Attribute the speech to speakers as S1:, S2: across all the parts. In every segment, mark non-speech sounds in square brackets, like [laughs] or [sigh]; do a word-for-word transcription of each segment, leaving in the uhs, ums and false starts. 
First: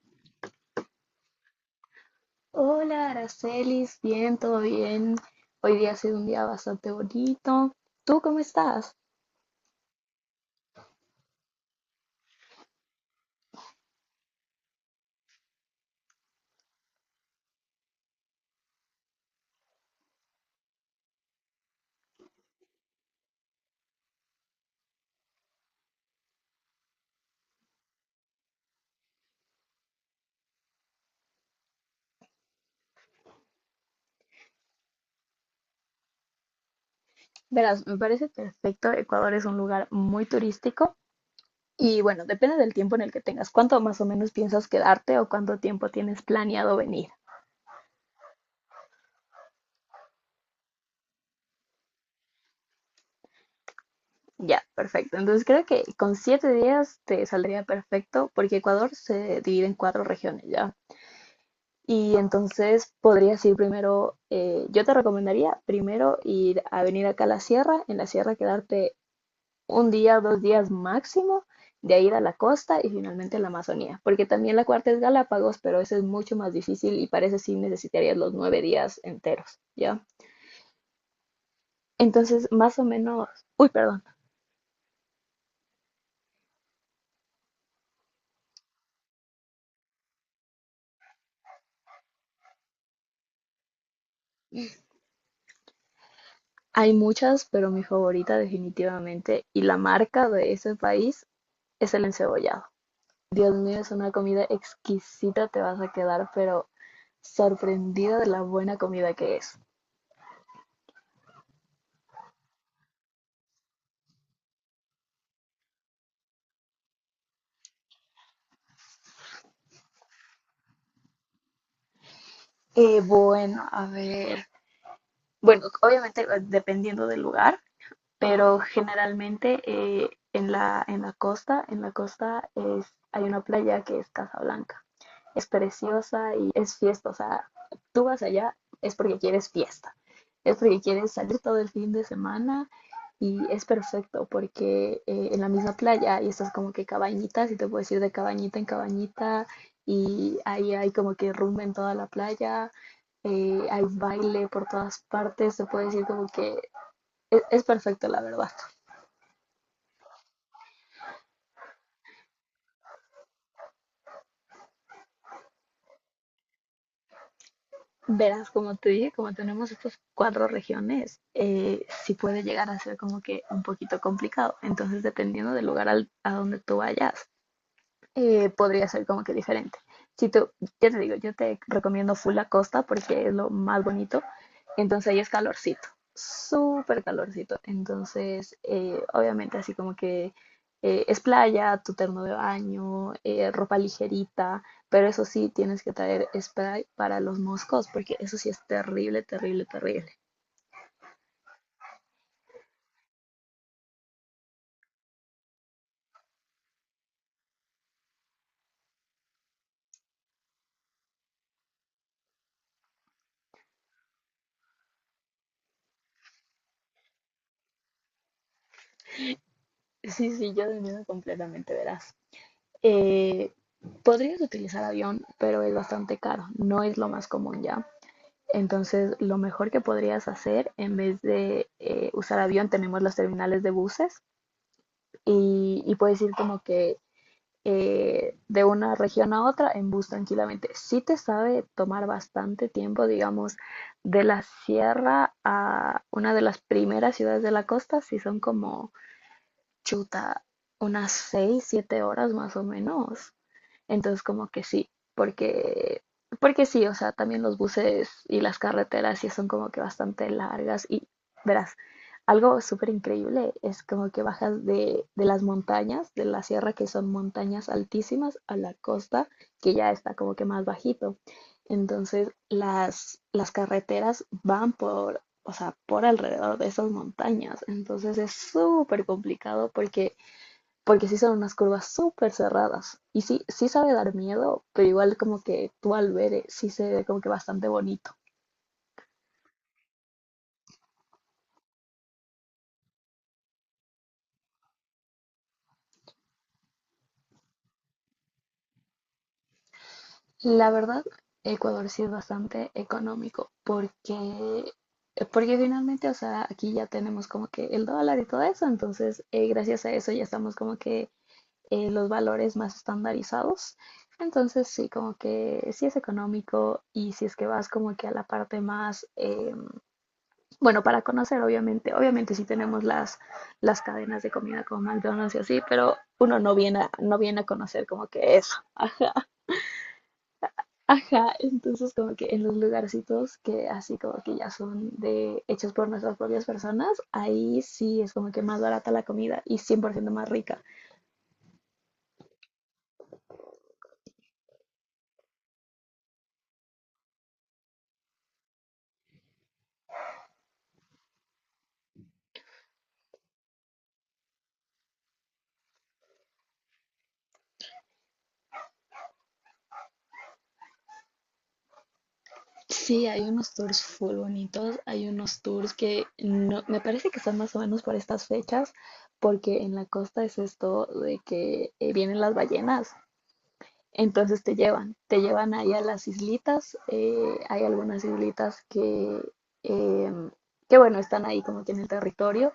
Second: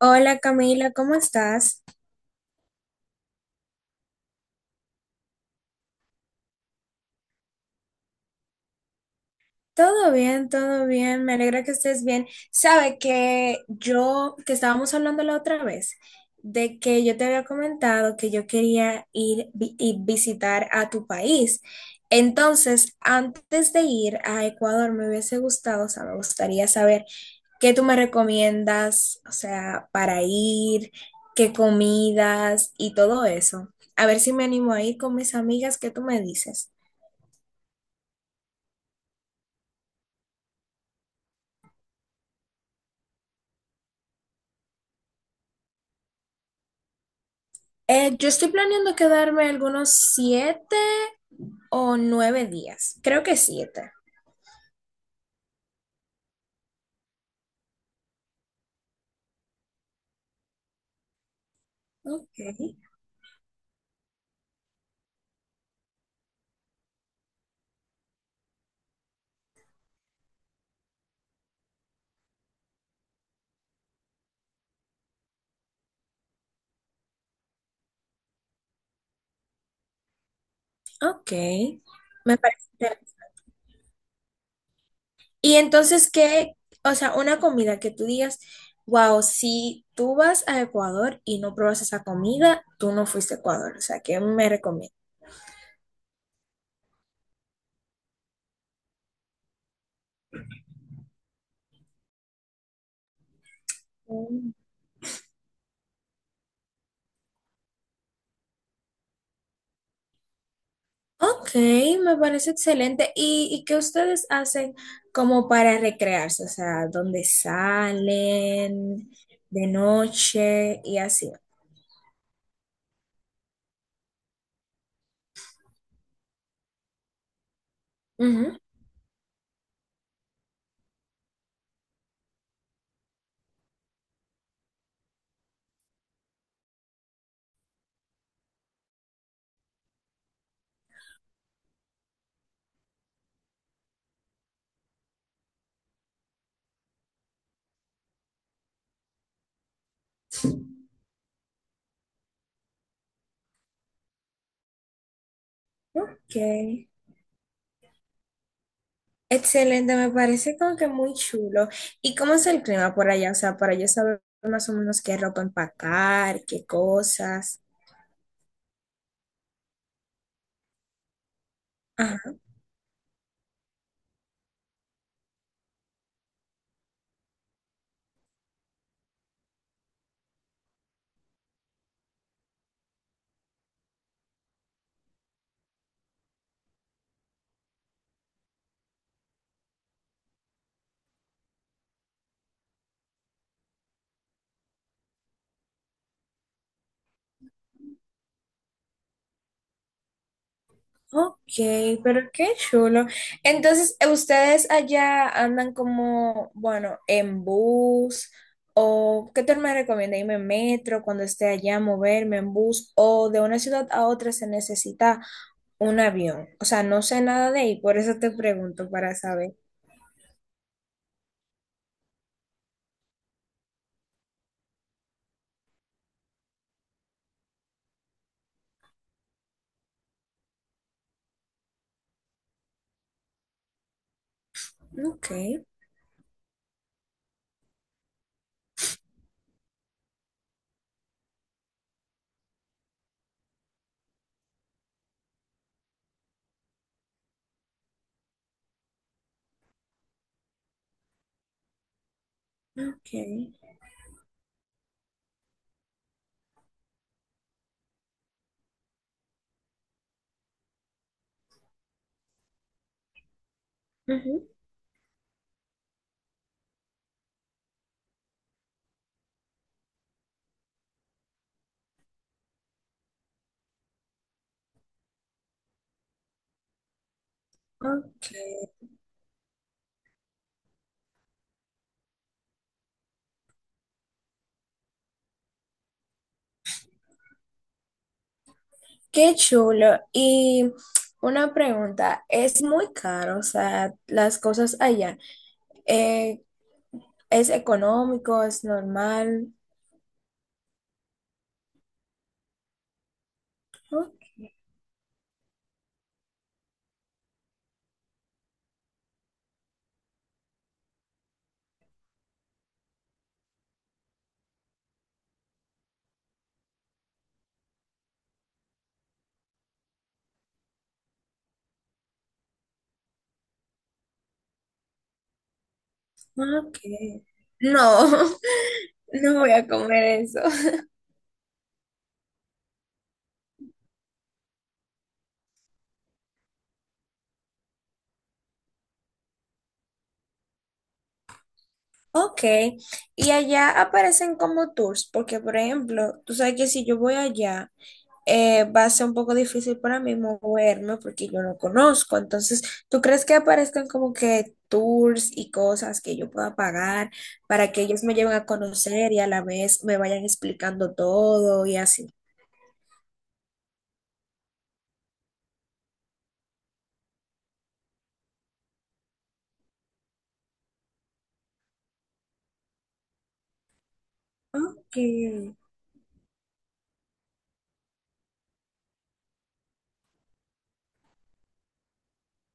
S1: Hola Camila, ¿cómo estás?
S2: Hola, Aracelis, bien, todo bien. Hoy día ha sido un día bastante bonito. ¿Tú cómo estás?
S1: Todo bien, todo bien, me alegra que estés bien. Sabe que yo, que estábamos hablando la otra vez, de que yo te había comentado que yo quería ir vi- y visitar a tu país. Entonces, antes de ir a Ecuador, me hubiese gustado, o sea, me gustaría saber qué tú me recomiendas, o sea, para ir, qué comidas y todo eso. A ver si me animo a ir con mis amigas, ¿qué tú me dices?
S2: Verás, me parece perfecto. Ecuador es un lugar muy turístico y bueno, depende del tiempo en el que tengas. ¿Cuánto más o menos piensas quedarte o cuánto tiempo tienes planeado venir?
S1: Eh, yo estoy planeando quedarme algunos siete o nueve días. Creo que siete.
S2: Ya, perfecto. Entonces creo que con siete días te saldría perfecto porque Ecuador se divide en cuatro regiones ya. Y
S1: Ok,
S2: entonces podrías ir primero, eh, yo te recomendaría primero ir a venir acá a la sierra, en la sierra quedarte un día, dos días máximo, de ahí ir a la costa y finalmente a la Amazonía, porque también la cuarta es Galápagos, pero esa es mucho más difícil y parece sí necesitarías los nueve días enteros, ¿ya?
S1: ok. Me
S2: Entonces,
S1: parece.
S2: más o
S1: Interesante.
S2: menos, uy, perdón,
S1: Y entonces, ¿qué? O sea, una comida que tú digas, wow, si tú vas a Ecuador y no pruebas esa comida, tú no fuiste a Ecuador. O sea, ¿qué me recomiendas?
S2: hay muchas, pero mi favorita definitivamente y la marca de ese país es el encebollado. Dios mío, es una comida
S1: Mm.
S2: exquisita, te vas a quedar, pero sorprendida de la buena comida que es.
S1: Ok, me parece excelente. ¿Y, y qué ustedes hacen como para recrearse? O sea, ¿dónde salen de noche y así?
S2: Eh, bueno, a ver. Bueno, obviamente eh, dependiendo del lugar,
S1: Ujú.
S2: pero generalmente eh, en la, en la costa, en la costa es, hay una playa que es Casablanca. Es preciosa y es fiesta, o sea, tú vas allá es porque quieres fiesta, es porque quieres salir todo el fin de semana y es perfecto porque eh, en la misma playa y estás como que cabañitas y te puedes ir de cabañita en cabañita y ahí hay como que rumba en toda la playa, eh, hay baile por todas partes, te puedes ir como
S1: Ok.
S2: que es, es perfecto, la verdad.
S1: Excelente, me parece como que muy chulo. ¿Y cómo es el clima por allá? O sea, para yo saber más o menos qué ropa empacar, qué cosas.
S2: Verás, como te dije, como tenemos estas cuatro regiones, eh, sí
S1: Ajá.
S2: puede llegar a ser como que un poquito complicado. Entonces, dependiendo del lugar al- a donde tú vayas, eh, podría ser como que diferente. Si tú, ya te digo, yo te recomiendo full la costa porque es lo más bonito. Entonces ahí es calorcito, súper calorcito. Entonces, eh, obviamente así como que eh, es playa, tu terno de baño, eh, ropa ligerita, pero eso sí tienes que traer spray para los moscos porque eso sí es terrible, terrible, terrible. [laughs]
S1: Ok, pero qué chulo. Entonces, ¿ustedes allá andan como, bueno, en bus? ¿O qué te me recomienda? ¿Irme en metro cuando esté allá, moverme en bus? ¿O de una ciudad a otra se necesita un avión? O sea, no sé nada de ahí, por eso te pregunto para saber.
S2: Sí, sí, yo entiendo completamente, verás. Eh, podrías utilizar avión, pero es bastante caro, no es lo más común ya. Entonces, lo mejor que podrías hacer, en vez de eh, usar avión, tenemos los terminales de buses
S1: Ok.
S2: y, y puedes ir como que eh, de una región a otra en bus tranquilamente. Sí te sabe tomar bastante tiempo, digamos, de la sierra a una de las primeras ciudades de la costa, sí son como chuta, unas seis, siete horas más o menos.
S1: Okay.
S2: Entonces, como que sí, porque, porque sí, o sea, también los buses y las carreteras sí son como que bastante largas y verás, algo súper increíble es como que
S1: Ujú.
S2: bajas de, de las montañas, de la sierra, que son montañas altísimas, a la costa, que ya está como que más bajito. Entonces, las, las carreteras van por, o sea, por alrededor de esas montañas. Entonces,
S1: Ok.
S2: es súper complicado porque porque sí son unas curvas súper cerradas. Y sí, sí sabe dar miedo, pero igual como que tú al ver eh, sí se ve como que bastante bonito.
S1: Qué chulo. Y una pregunta, ¿es muy caro? O sea, las cosas allá, eh, ¿es económico? ¿Es normal?
S2: La verdad, Ecuador sí es bastante económico
S1: Oh.
S2: porque, porque finalmente, o sea, aquí ya tenemos como que el dólar y todo eso, entonces eh, gracias a eso ya estamos como que eh, los valores más estandarizados. Entonces sí, como que sí es económico y si es que vas como que a la parte más eh, bueno, para conocer, obviamente, obviamente sí tenemos las, las cadenas de comida como McDonald's y así, pero uno no
S1: Ok.
S2: viene a, no viene a conocer como
S1: No,
S2: que eso.
S1: [laughs] no voy a comer eso.
S2: Ajá, entonces como que en los lugarcitos que así como que ya son de hechos por nuestras propias personas, ahí sí es como que más barata la comida y cien por ciento más rica.
S1: Ok. Y allá aparecen como tours, porque por ejemplo, tú sabes que si yo voy allá, eh, va a ser un poco difícil para mí moverme porque yo no conozco. Entonces, ¿tú crees que aparezcan como que tours y cosas que yo pueda pagar para que ellos me lleven a conocer y a la vez me vayan explicando todo y así?
S2: Sí, hay unos tours full bonitos, hay unos tours que no, me parece que están más o menos por estas fechas, porque en la costa es esto de que eh, vienen las ballenas. Entonces te llevan,
S1: Ok.
S2: te llevan ahí a las islitas. Eh, hay algunas islitas que, em, que, bueno, están ahí como que en el territorio.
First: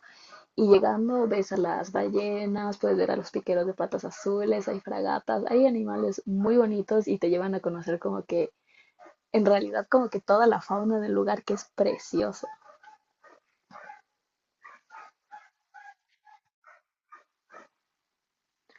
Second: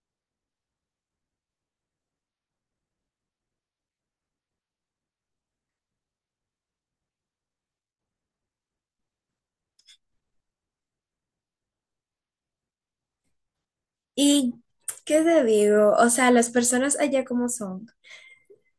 S2: Y llegando ves a las ballenas, puedes ver a los piqueros de patas azules, hay fragatas, hay animales muy bonitos y te llevan a conocer como que, en realidad, como que toda la fauna del lugar que es preciosa.
S1: ¿Y qué te digo? O sea, las personas allá como son,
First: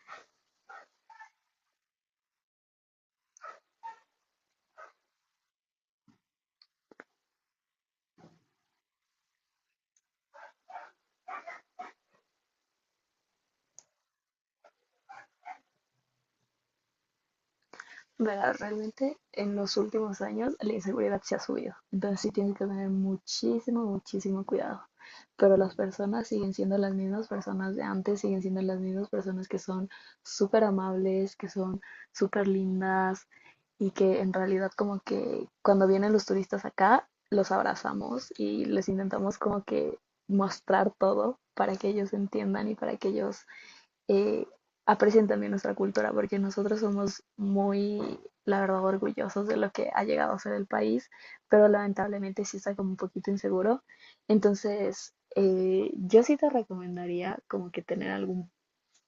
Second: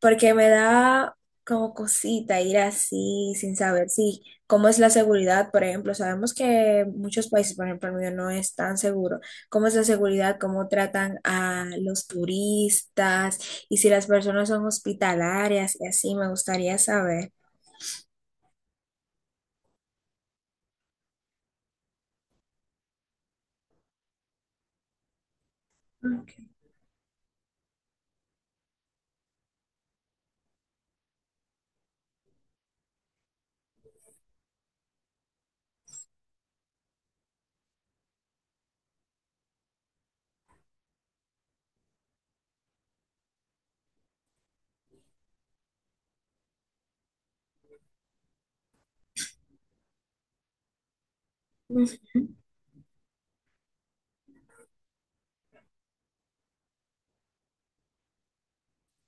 S1: porque me da como cosita ir así sin saber si cómo es la seguridad, por ejemplo, sabemos que muchos países, por ejemplo, el mío no es tan seguro, cómo es la seguridad, cómo tratan a los turistas y si las personas son hospitalarias y así, me gustaría saber.
S2: Verás, realmente en los últimos años la inseguridad se ha subido, entonces sí tienes que tener muchísimo, muchísimo cuidado. Pero las personas
S1: Ok.
S2: siguen siendo las mismas personas de antes, siguen siendo las mismas personas que son súper amables, que son súper lindas y que en realidad como que cuando vienen los turistas acá, los abrazamos y les intentamos como que mostrar todo para que ellos entiendan y para que ellos eh, aprecien también nuestra cultura, porque nosotros somos muy, la verdad, orgullosos de lo que ha llegado a ser el país, pero lamentablemente sí está como un poquito inseguro. Entonces, eh, yo sí te recomendaría como que tener algún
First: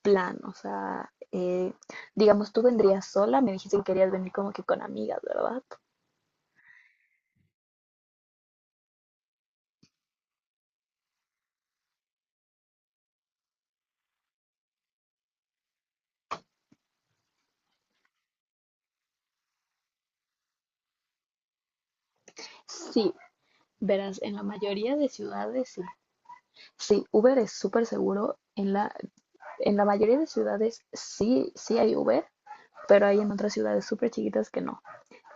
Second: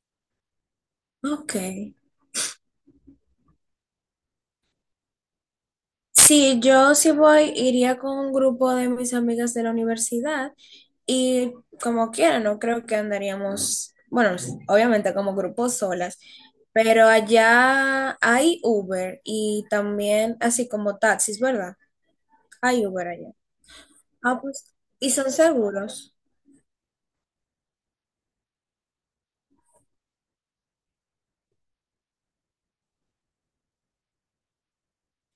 S2: plan, o sea,
S1: Ok.
S2: eh, digamos, tú vendrías sola, me dijiste que querías venir como que con amigas, ¿verdad?
S1: Sí, yo sí voy, iría con un grupo de mis amigas de la universidad y como quiera, no creo que andaríamos, bueno, s- obviamente como grupos solas, pero allá hay Uber y también así como taxis, ¿verdad? Hay Uber
S2: Sí,
S1: allá.
S2: verás, en
S1: Ah,
S2: la
S1: pues,
S2: mayoría de
S1: y son
S2: ciudades sí.
S1: seguros.
S2: Sí, Uber es súper seguro, en la, en la mayoría de ciudades sí, sí hay Uber. Pero hay en otras ciudades súper chiquitas que no.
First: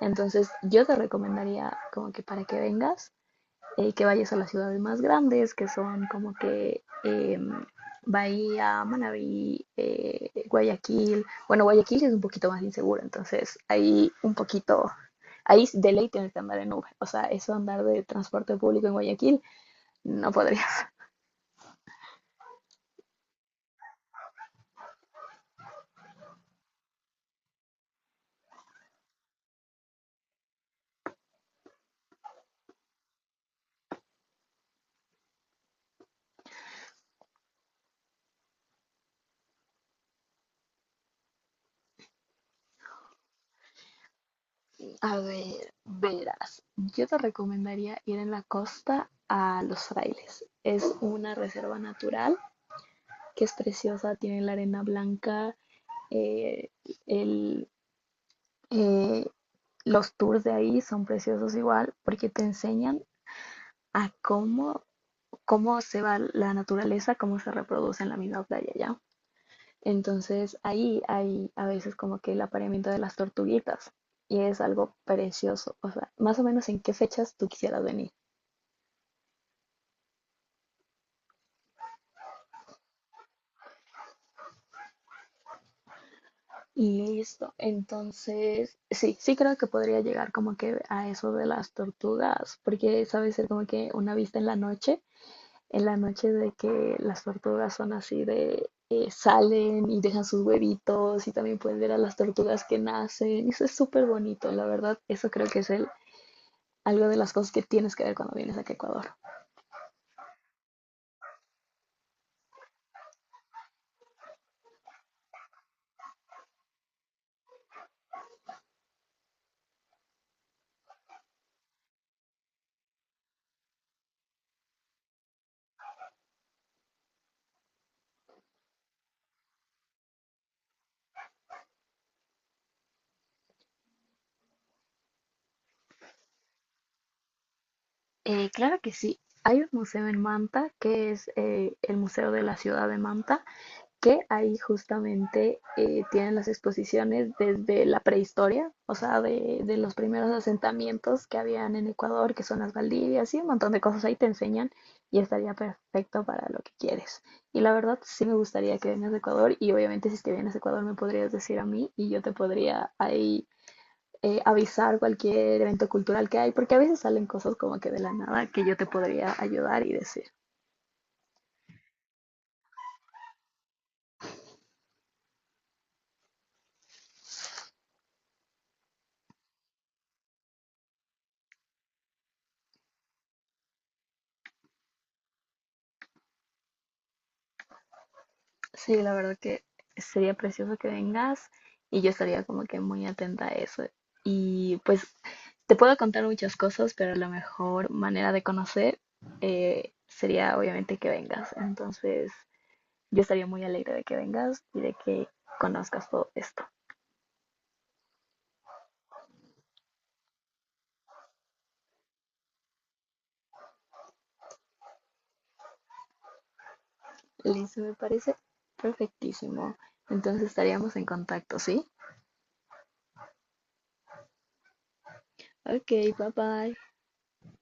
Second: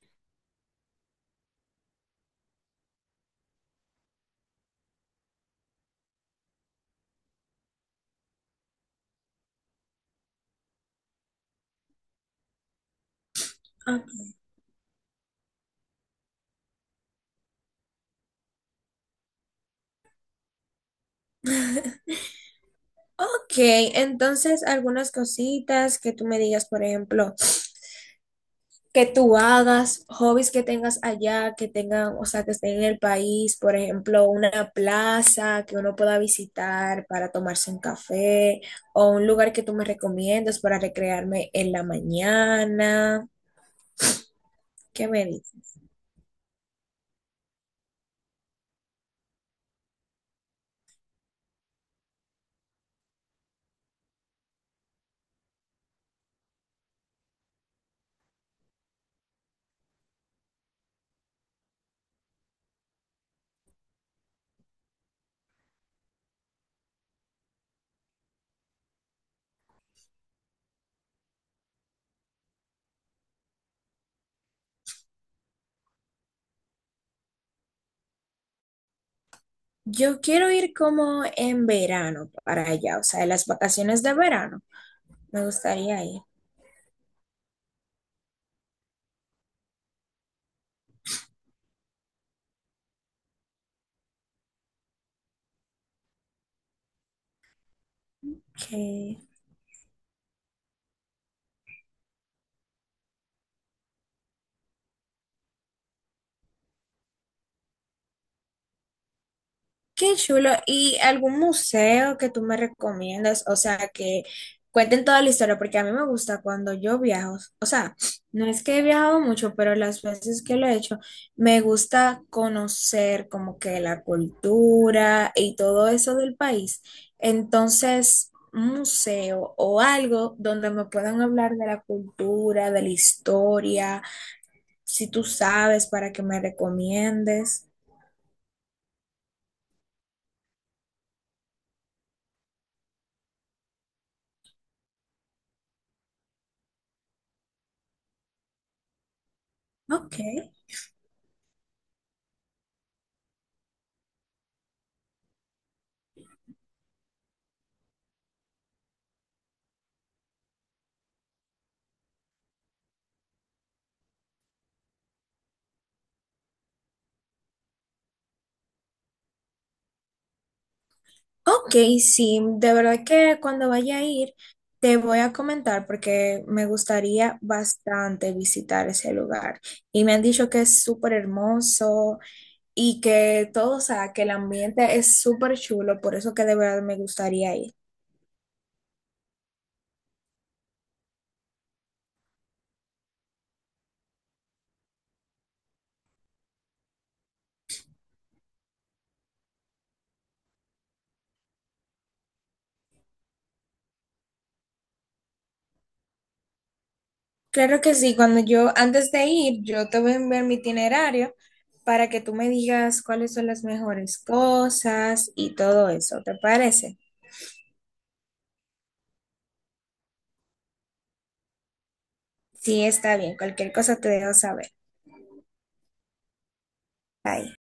S2: Entonces yo te recomendaría como que para que vengas, eh, que vayas a las ciudades más grandes, que son como que eh, Bahía, Manabí, eh, Guayaquil. Bueno, Guayaquil es un poquito más inseguro, entonces
S1: Ah,
S2: ahí un poquito, ahí de ley tienes que andar en Uber. O sea, eso andar de transporte público en Guayaquil no podría.
S1: ok, entonces algunas cositas que tú me digas, por ejemplo. que tú hagas, hobbies que tengas allá, que tengan, o sea, que estén en el país, por ejemplo, una plaza que uno pueda visitar para tomarse un café o un lugar que tú me recomiendas para recrearme en la mañana. ¿Qué
S2: A
S1: me
S2: ver,
S1: dices?
S2: verás, yo te recomendaría ir en la costa a Los Frailes. Es una reserva natural que es preciosa, tiene la arena blanca, eh, el, eh, los tours de ahí son preciosos igual porque te enseñan a cómo, cómo se va la naturaleza, cómo se reproduce en la misma playa ya. Entonces ahí hay a veces como que el apareamiento de las tortuguitas y es algo precioso. O sea, más o menos en qué fechas tú quisieras venir.
S1: Yo quiero ir como en verano para allá, o sea, en las vacaciones de verano. Me gustaría ir.
S2: Y listo. Entonces, sí, sí creo que podría llegar como que a eso de las tortugas, porque sabe ser como que una vista en la noche, en la noche de que las tortugas son así de eh,
S1: ¿Qué,
S2: salen y dejan sus huevitos y también pueden ver a las tortugas que nacen. Eso es súper bonito, la verdad. Eso creo que es el, algo de las cosas que tienes que ver cuando vienes aquí a Ecuador.
S1: Qué chulo. ¿Y algún museo que tú me recomiendas? O sea, que cuenten toda la historia, porque a mí me gusta cuando yo viajo. O sea, no es que he viajado mucho, pero las veces que lo he hecho, me gusta conocer como que la cultura y todo eso del país. Entonces, un museo o algo donde me puedan hablar de la cultura, de la historia, si tú sabes, para que me recomiendes.
S2: Eh, claro que sí. Hay un museo en Manta que es eh, el Museo de la Ciudad de Manta que ahí justamente eh, tienen las exposiciones desde la prehistoria, o sea, de, de los
S1: Ok.
S2: primeros asentamientos que habían en Ecuador, que son las Valdivias y un montón de cosas ahí te enseñan y estaría perfecto para lo que quieres. Y la verdad sí me gustaría que vengas a Ecuador y obviamente si es que vienes a Ecuador me podrías decir a mí y yo te podría ahí eh, avisar cualquier evento cultural que hay, porque a veces salen cosas como que de la nada que yo te podría ayudar y decir.
S1: Ok, sí, de verdad que cuando vaya a ir te voy a comentar porque me gustaría bastante visitar ese lugar. Y me han dicho que es súper hermoso y que todo, o sea, que el ambiente es súper chulo, por eso que de verdad me gustaría ir.
S2: Sí, la verdad que sería precioso que vengas y yo estaría como que muy atenta a eso. Y pues te puedo contar muchas cosas, pero la mejor manera de conocer eh, sería obviamente que vengas. Entonces yo estaría muy alegre de que vengas y de que conozcas todo esto.
S1: Claro que sí, cuando yo, antes de ir, yo te voy a enviar mi itinerario para que tú me digas cuáles son las mejores cosas y todo eso, ¿te parece?
S2: Listo, me parece perfectísimo. Entonces estaríamos en contacto, ¿sí?
S1: Sí, está bien, cualquier cosa te dejo saber.
S2: Ok, bye bye.
S1: Bye.